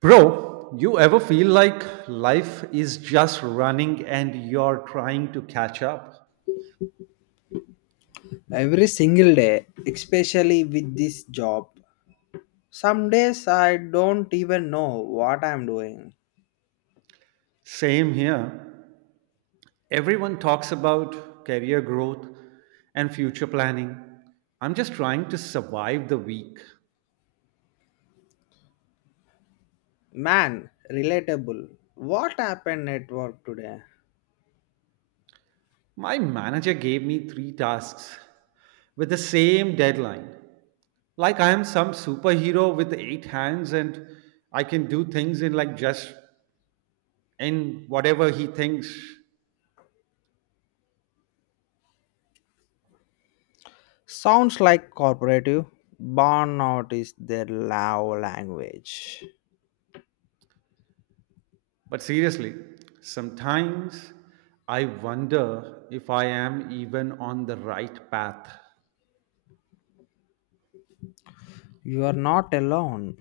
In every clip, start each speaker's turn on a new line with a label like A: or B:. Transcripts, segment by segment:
A: Bro, you ever feel like life is just running and you're trying to catch up?
B: Every single day, especially with this job. Some days I don't even know what I'm doing.
A: Same here. Everyone talks about career growth and future planning. I'm just trying to survive the week.
B: Man, relatable. What happened at work today?
A: My manager gave me three tasks with the same deadline. Like I am some superhero with eight hands and I can do things in like just in whatever he thinks.
B: Sounds like corporative. Burnout is their love language.
A: But seriously, sometimes I wonder if I am even on the right path.
B: You are not alone.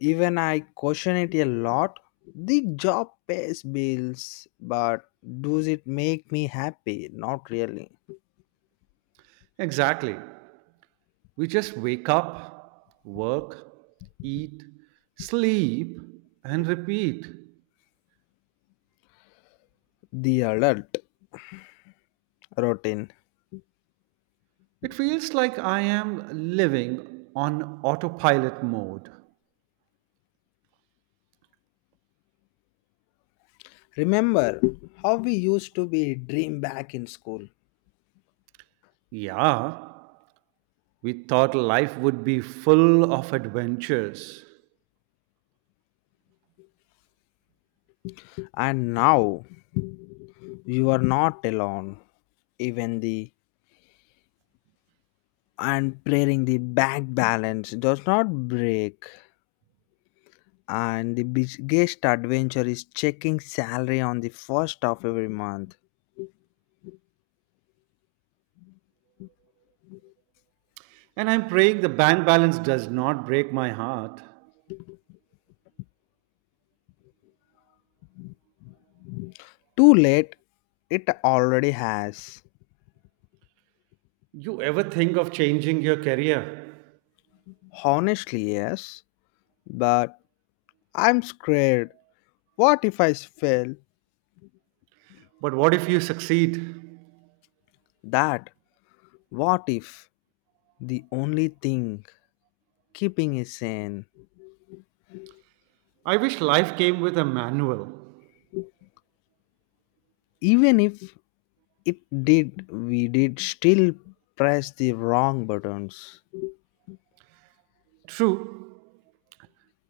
B: Even I question it a lot. The job pays bills, but does it make me happy? Not really.
A: Exactly. We just wake up, work, eat, sleep, and repeat.
B: The adult routine.
A: It feels like I am living on autopilot mode.
B: Remember how we used to be dream back in school.
A: Yeah, we thought life would be full of adventures.
B: And now you are not alone. Even the and praying the back balance does not break. And the biggest adventure is checking salary on the first of every month.
A: And I'm praying the bank balance does not break my heart.
B: Too late, it already has.
A: You ever think of changing your career?
B: Honestly, yes. But I'm scared. What if I fail?
A: But what if you succeed?
B: That what if the only thing keeping it sane
A: I wish life came with a manual.
B: even if it did we did still press the wrong buttons.
A: True,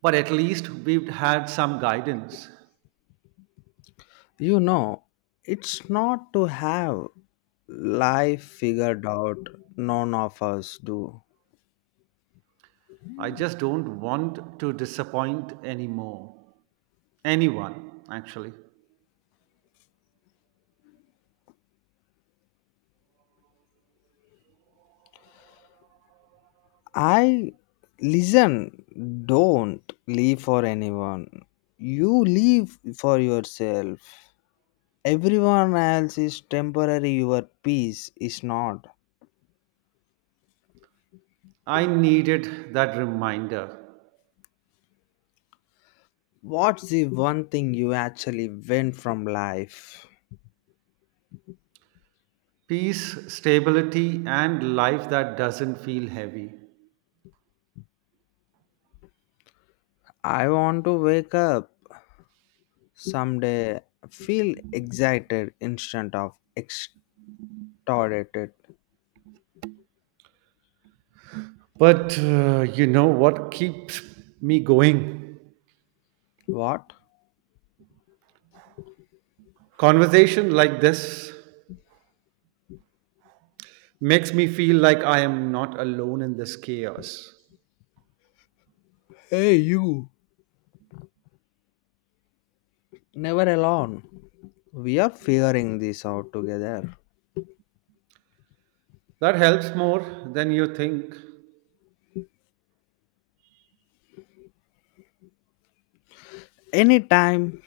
A: but at least we've had some guidance.
B: You know it's not to have life figured out, none of us do.
A: I just don't want to disappoint anymore. Anyone, actually.
B: I listen, don't leave for anyone, you leave for yourself. Everyone else is temporary, your peace is not.
A: I needed that reminder.
B: What's the one thing you actually win from life?
A: Peace, stability, and life that doesn't feel heavy.
B: I want to wake up someday, feel excited instead of extorted.
A: But what keeps me going?
B: What?
A: Conversation like this makes me feel like I am not alone in this chaos.
B: Hey, you! Never alone. We are figuring this out together.
A: That helps more than you think.
B: Anytime,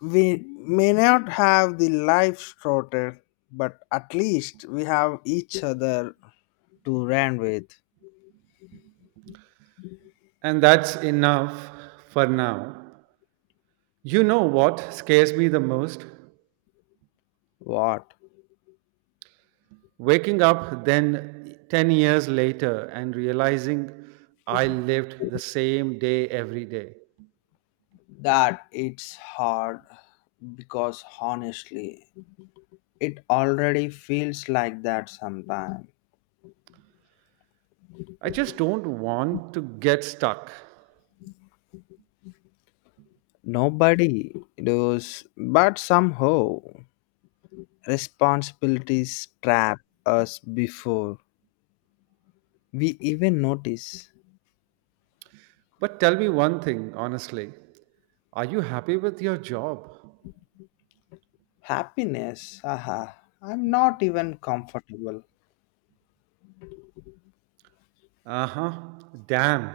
B: we may not have the life sorted, but at least we have each other to run with.
A: And that's enough for now. You know what scares me the most?
B: What?
A: Waking up then 10 years later and realizing I lived the same day every day.
B: That it's hard, because honestly it already feels like that sometimes.
A: I just don't want to get stuck.
B: Nobody does, but somehow responsibilities trap us before we even notice.
A: But tell me one thing, honestly. Are you happy with your job?
B: Happiness, haha, I'm not even comfortable.
A: Uh huh. Damn.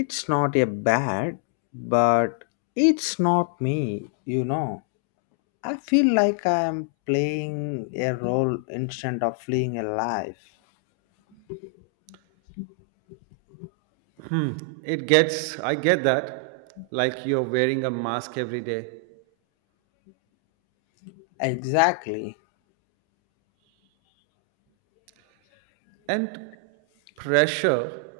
B: It's not a bad, but it's not me, you know. I feel like I am playing a role instead of fleeing a life.
A: Hmm, it gets, I get that, like you're wearing a mask every day.
B: Exactly.
A: And pressure,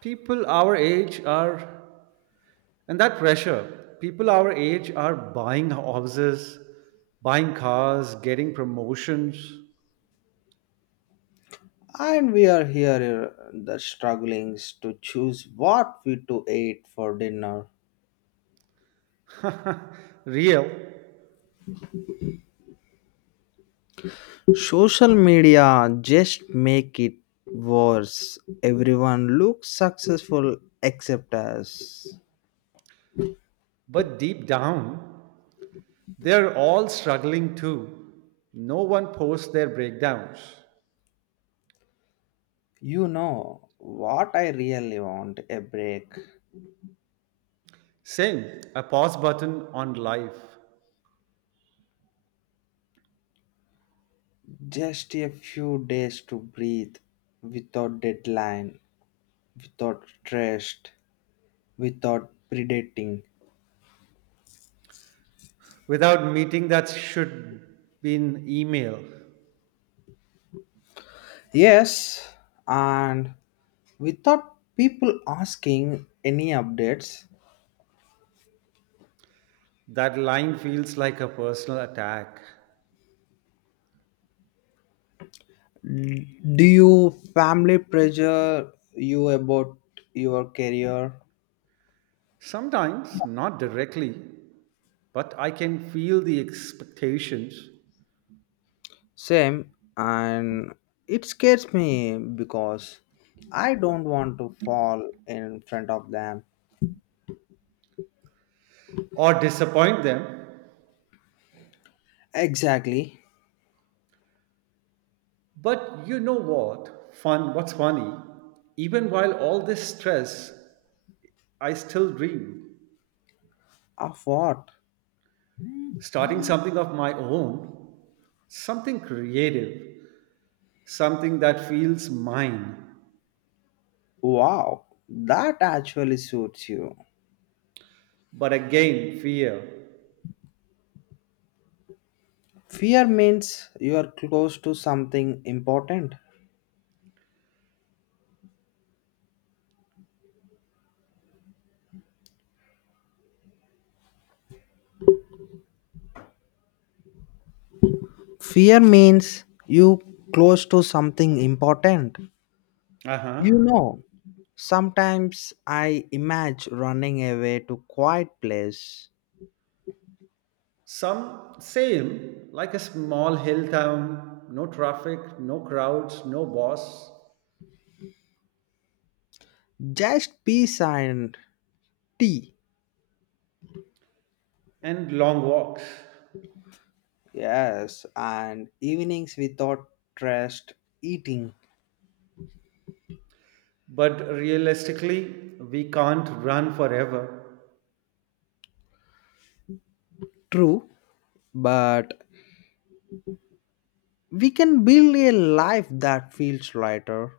A: people our age are, people our age are buying houses, buying cars, getting promotions.
B: And we are here the strugglings to choose what we to eat for dinner.
A: Real,
B: Social media just make it worse. Everyone looks successful except us.
A: but deep down, they're all struggling too. No one posts their breakdowns.
B: You know what, I really want a break.
A: Same, a pause button on life.
B: Just a few days to breathe without deadline, without trust, without predating.
A: Without meeting that should be in email.
B: Yes, and without people asking any updates.
A: That line feels like a personal attack.
B: Do you family pressure you about your career?
A: Sometimes, not directly, but I can feel the expectations
B: Same, and it scares me because I don't want to fall in front of them.
A: or disappoint them.
B: Exactly.
A: But you know what? What's funny? Even while all this stress, I still dream.
B: Of what?
A: Starting something of my own, something creative, something that feels mine.
B: Wow, that actually suits you.
A: But again, fear.
B: Fear means you are close to something important. Fear means you close to something important.
A: Uh
B: You
A: huh.
B: know, sometimes I imagine running away to quiet place,
A: Some Same, like a small hill town, no traffic, no crowds, no boss,
B: just peace and tea.
A: and long walks.
B: Yes, and evenings without stressed eating.
A: But realistically, we can't run forever.
B: True, but we can build a life that feels lighter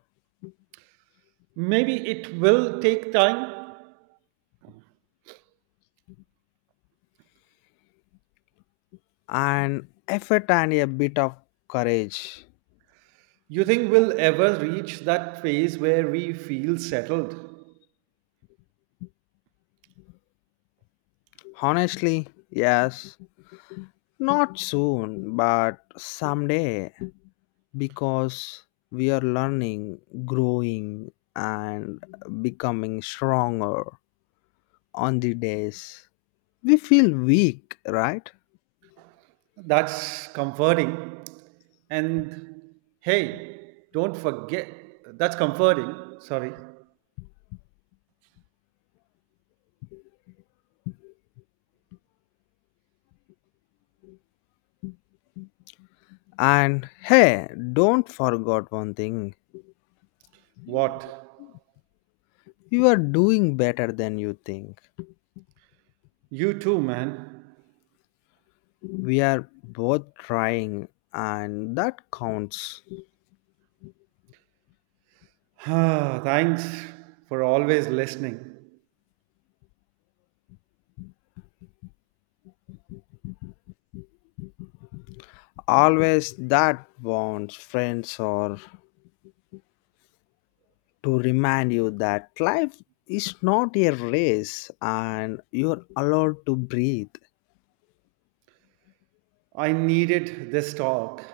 A: Maybe it will take time.
B: and effort and a bit of courage.
A: You think we'll ever reach that phase where we feel settled?
B: Honestly, yes. Not soon, but someday. Because we are learning, growing, and becoming stronger on the days we feel weak, right?
A: That's comforting. And hey, don't forget, that's comforting. Sorry.
B: And hey, don't forget one thing,
A: What?
B: you are doing better than you think.
A: You too, man.
B: We are both trying, and that counts.
A: Thanks for always listening.
B: Always that bonds, friends, or to remind you that life is not a race and you're allowed to breathe.
A: I needed this talk.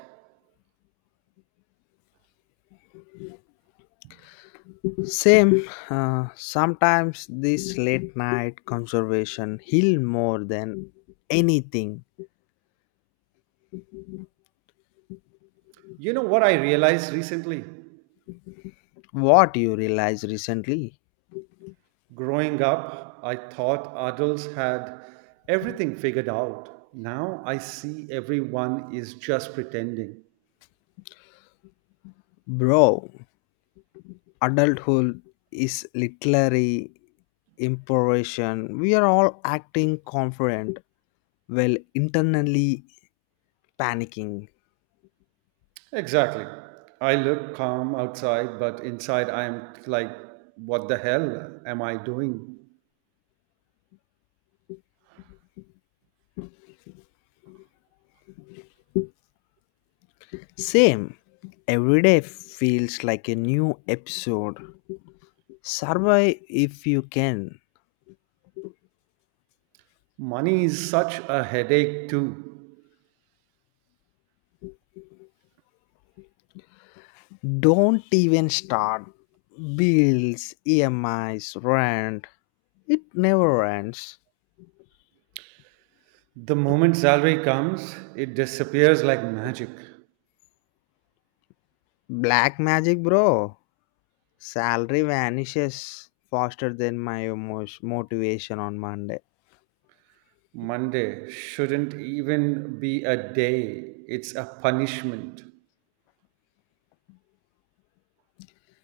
B: Same, sometimes this late night conservation heal more than anything.
A: You know what I realized recently?
B: What you realize recently,
A: Growing up, I thought adults had everything figured out. Now I see everyone is just pretending.
B: bro, adulthood is literally improvisation. We are all acting confident while internally panicking.
A: Exactly. I look calm outside, but inside I am like, what the hell am I doing?
B: Same. Every day feels like a new episode. Survive if you can.
A: Money is such a headache, too.
B: Don't even start. Bills, EMIs, rent. It never ends.
A: The moment salary comes, it disappears like magic.
B: Black magic, bro. Salary vanishes faster than my motivation on Monday.
A: Monday shouldn't even be a day, it's a punishment.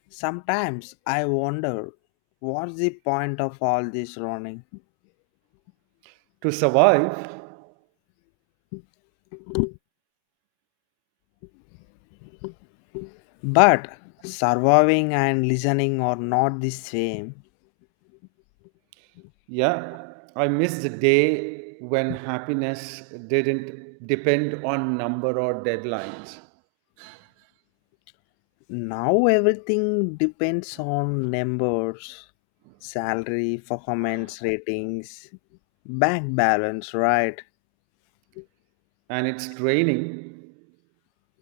B: Sometimes I wonder what's the point of all this running?
A: To survive,
B: But surviving and listening are not the same.
A: yeah, I miss the day when happiness didn't depend on number or deadlines.
B: Now everything depends on numbers, salary, performance ratings, bank balance, right?
A: And it's draining,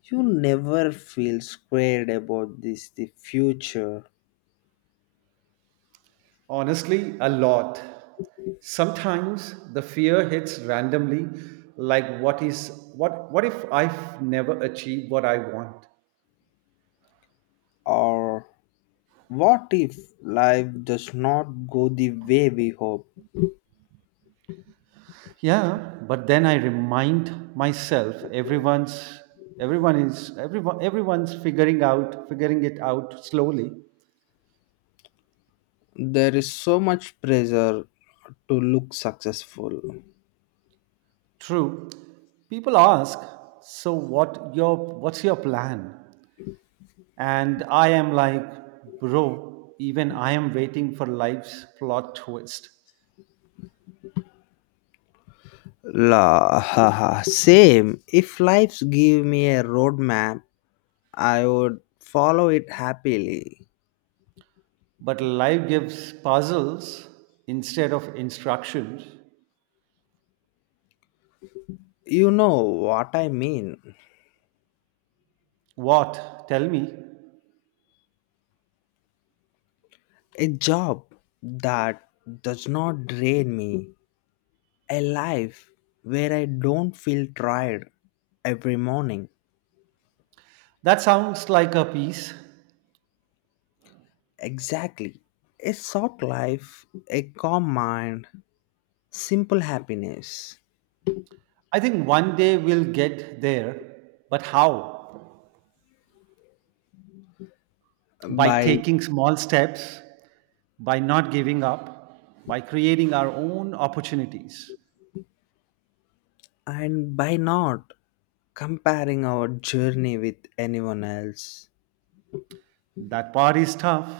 B: You never feel squared about this the future
A: honestly, a lot. Sometimes the fear hits randomly like what is what if I've never achieved what I want?
B: or what if life does not go the way we hope?
A: Yeah, but then I remind myself everyone's everyone is everyone everyone's figuring it out slowly.
B: There is so much pressure to look successful.
A: True. People ask, "So what's your plan?" And I am like, "Bro, even I am waiting for life's plot twist."
B: La, haha, same. If lives give me a roadmap, I would follow it happily.
A: But life gives puzzles instead of instructions.
B: You know what I mean?
A: What? Tell me.
B: A job that does not drain me, a life where I don't feel tired every morning.
A: That sounds like a piece.
B: Exactly. A short life, a calm mind, simple happiness.
A: I think one day we'll get there, but how? By
B: By
A: taking small steps, by not giving up, by creating our own opportunities.
B: and by not comparing our journey with anyone else.
A: That part is tough.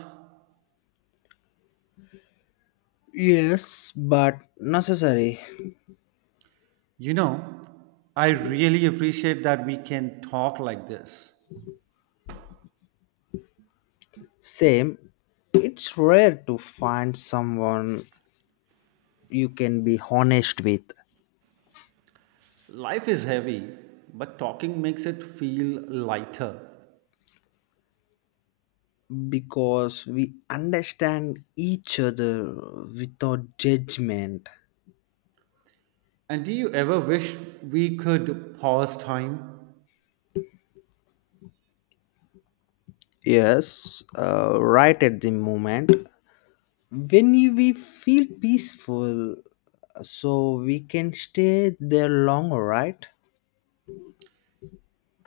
B: Yes, but necessary.
A: You know, I really appreciate that we can talk like this.
B: Same, it's rare to find someone you can be honest with,
A: Life is heavy, but talking makes it feel lighter.
B: because we understand each other without judgment.
A: And do you ever wish we could pause time?
B: Yes, right at the moment. We feel peaceful, so we can stay there longer, right?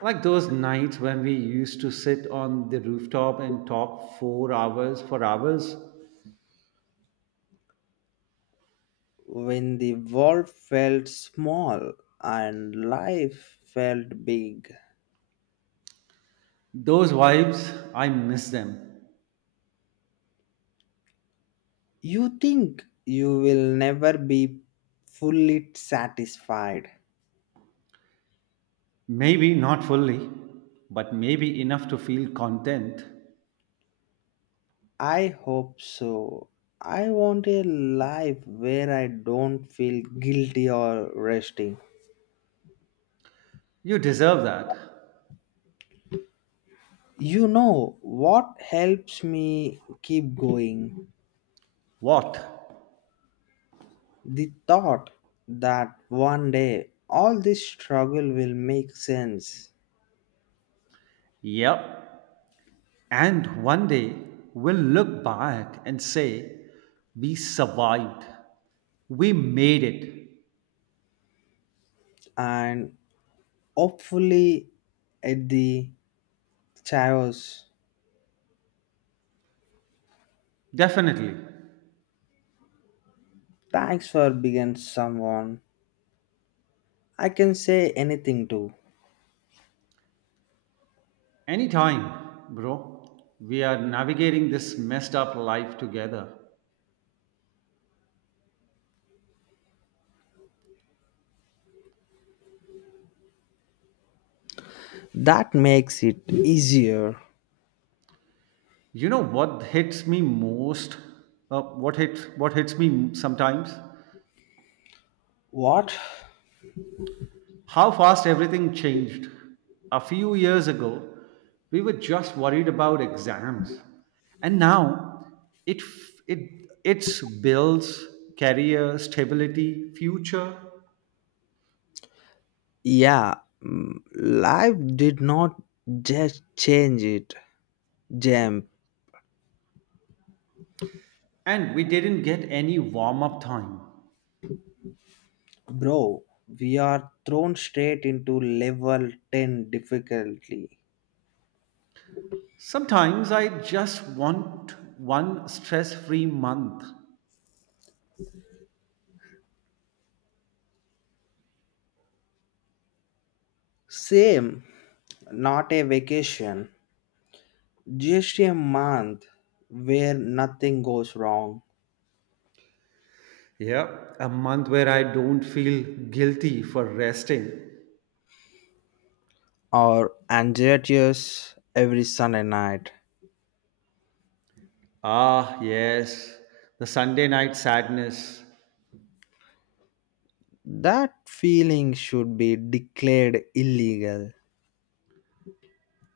A: Like those nights when we used to sit on the rooftop and talk four hours for hours,
B: When the world felt small and life felt big.
A: those vibes, I miss them.
B: You think you will never be fully satisfied.
A: Maybe not fully, but maybe enough to feel content.
B: I hope so. I want a life where I don't feel guilty or resting.
A: You deserve that.
B: You know what helps me keep going?
A: What?
B: The thought that one day all this struggle will make sense
A: Yep. And one day, we'll look back and say, we survived. We made it.
B: and hopefully at the chaos.
A: Definitely.
B: Thanks for being someone I can say anything too.
A: Anytime, bro. We are navigating this messed up life together.
B: That makes it easier.
A: You know what hits me most? What hits me sometimes?
B: What?
A: How fast everything changed. A few years ago, we were just worried about exams, and now it f- it it's bills, career, stability, future,
B: Yeah, mm, life did not just change it, Jam.
A: and we didn't get any warm up time.
B: Bro, we are thrown straight into level 10 difficulty.
A: Sometimes I just want one stress free month.
B: Same, not a vacation, just a month where nothing goes wrong.
A: Yeah, a month where I don't feel guilty for resting.
B: Or anxious every Sunday night.
A: Yes, the Sunday night sadness.
B: That feeling should be declared illegal.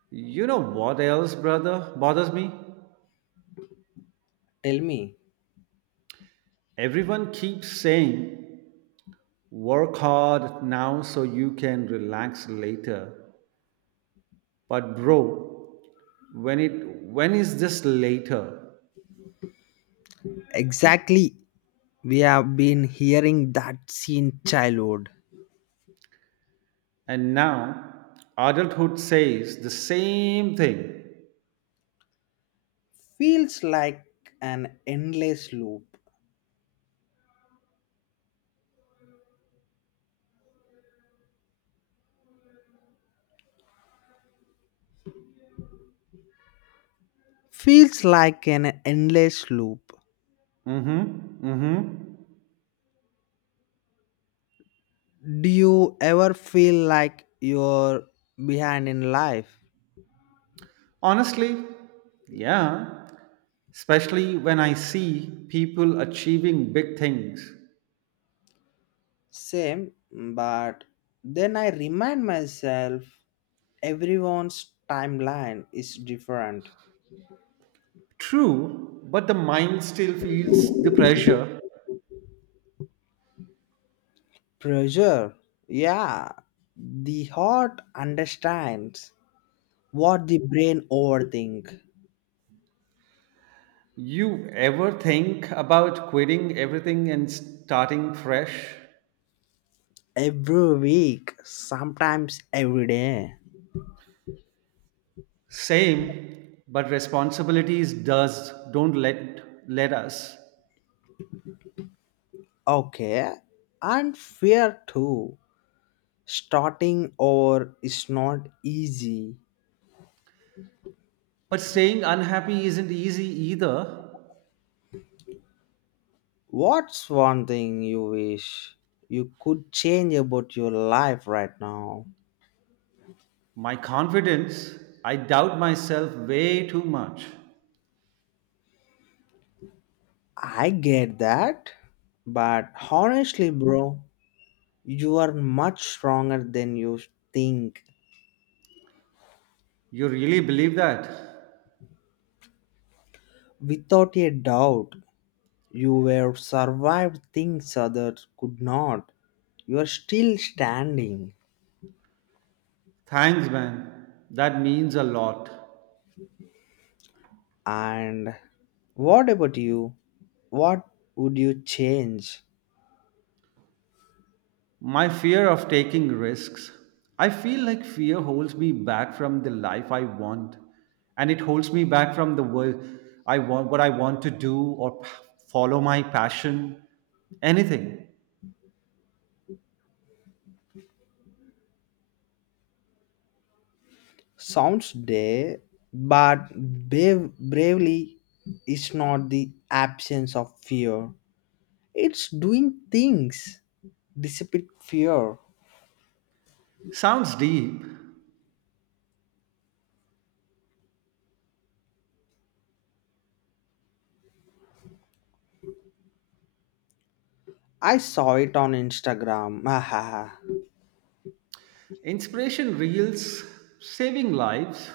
A: You know what else, bothers me?
B: Tell me.
A: Everyone keeps saying, work hard now so you can relax later. But bro, when is this later?
B: Exactly. We have been hearing that since childhood.
A: And now adulthood says the same thing.
B: Feels like an endless loop. Feels like an endless loop.
A: Mm-hmm. Mm-hmm.
B: Do you ever feel like you're behind in life?
A: Honestly, yeah, especially when I see people achieving big things.
B: Same, but then I remind myself everyone's timeline is different.
A: True, but the mind still feels the pressure.
B: Pressure. Yeah. The heart understands what the brain overthink
A: You ever think about quitting everything and starting fresh?
B: every week, sometimes every day.
A: Same, but responsibilities does don't let us.
B: Okay. And fear too. Starting over is not easy.
A: But staying unhappy isn't easy either.
B: What's one thing you wish you could change about your life right now?
A: My confidence, I doubt myself way too much.
B: I get that. But honestly, bro, you are much stronger than you think.
A: You really believe that?
B: Without a doubt, you have survived things others could not. You are still standing.
A: Thanks, man. That means a lot.
B: And what about you? What would you change?
A: My fear of taking risks. I feel like fear holds me back from the life I want, and it holds me back from the world I want, what I want to do, follow my passion, anything.
B: Sounds day, but bravely is not the absence of fear. It's doing things dissipate fear.
A: Sounds deep.
B: I saw it on Instagram. Haha.
A: Inspiration reels, saving lives.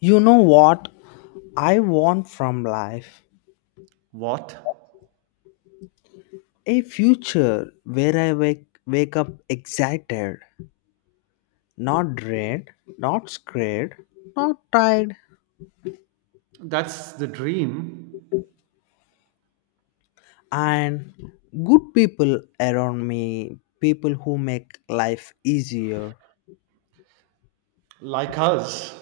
B: You know what I want from life?
A: What?
B: A future where I wake up excited, not drained, not scared, not tired,
A: That's the dream.
B: and good people around me, people who make life easier.
A: Like us.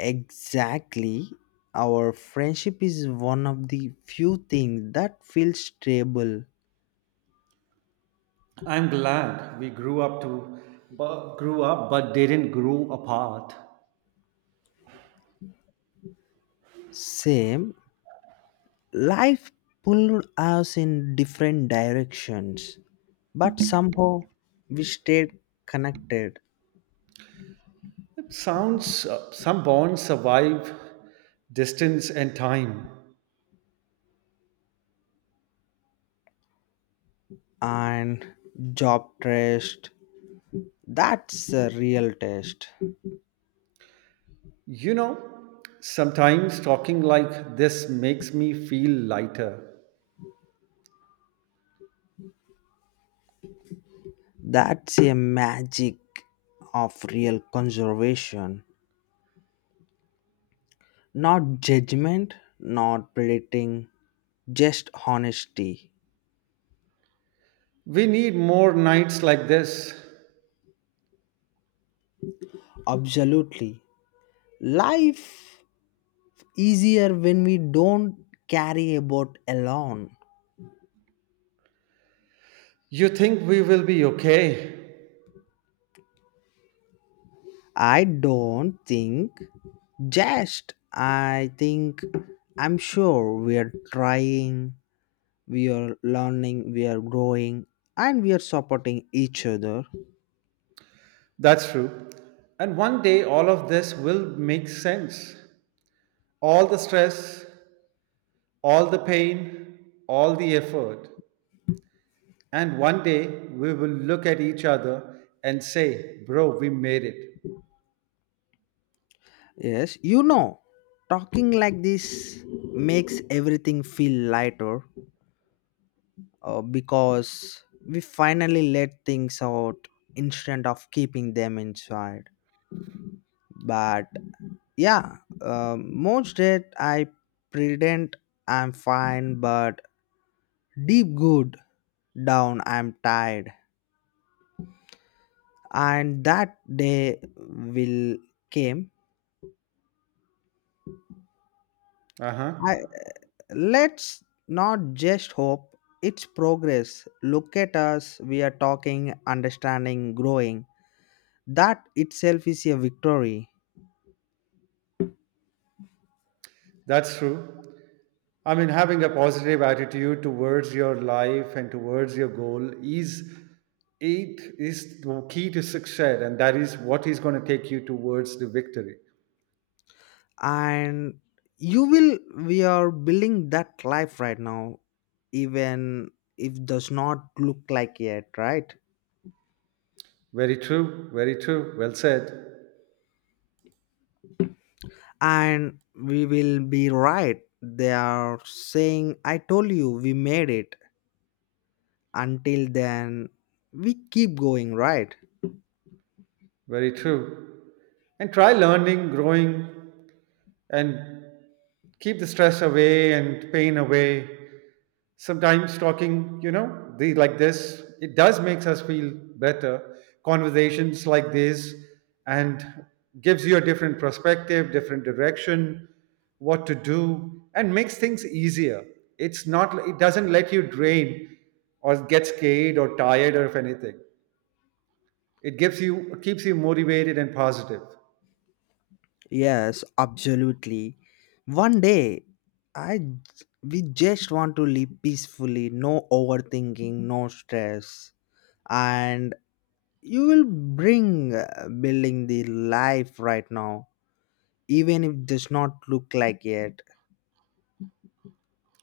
B: Exactly. Our friendship is one of the few things that feels stable,
A: I'm glad we grew up but didn't grow apart.
B: same life pulled us in different directions but somehow we stayed connected
A: It sounds some bonds survive distance and time.
B: and job test that's a real test.
A: You know, sometimes talking like this makes me feel lighter.
B: That's a magic of real conservation, not judgment, not predicting, just honesty.
A: We need more nights like this.
B: Absolutely, life easier when we don't carry about alone.
A: You think we will be okay?
B: I don't think just. I think I'm sure we're trying, we're learning, we're growing, and we're supporting each other.
A: That's true. And one day all of this will make sense. All the stress, all the pain, all the effort. And one day we will look at each other and say, "Bro, we made it."
B: Yes, you know, talking like this makes everything feel lighter, because we finally let things out instead of keeping them inside. But yeah, most days I pretend I'm fine, but deep good down I'm tired, and that day will came.
A: Uh
B: I
A: huh.
B: let's not just hope, it's progress. Look at us, we are talking, understanding, growing. That itself is a victory.
A: That's true. I mean, having a positive attitude towards your life and towards your goal is, it is the key to success, and that is what is going to take you towards the victory.
B: And you will we are building that life right now, even if does not look like it, right.
A: Very true. Very true. Well said.
B: And we will be right, they are saying I told you we made it. Until then we keep going, right?
A: Very true. And try learning, growing, and keep the stress away and pain away. Sometimes talking, you know, like this, it does makes us feel better. Conversations like this and gives you a different perspective, different direction, what to do, and makes things easier. It doesn't let you drain or get scared or tired, or if anything it gives you, keeps you motivated and positive.
B: Yes, absolutely, one day we just want to live peacefully, no overthinking, no stress. And you will bring building the life right now, even if it does not look like it.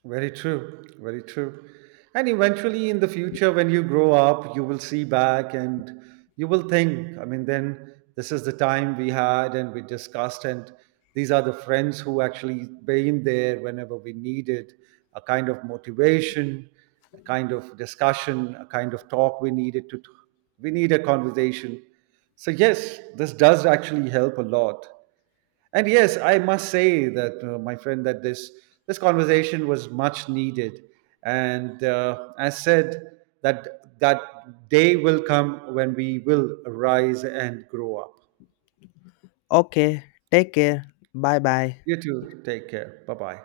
A: Very true, very true. And eventually in the future when you grow up you will see back and you will think, I mean then this is the time we had and we discussed, and these are the friends who actually been there whenever we needed a kind of motivation, a kind of discussion, a kind of talk we needed to, we need a conversation. So yes, this does actually help a lot. And yes, I must say that, my friend, that this conversation was much needed. And as said, that day will come when we will rise and grow up.
B: Okay, take care, bye
A: You
B: bye.
A: too. Take care. Bye bye.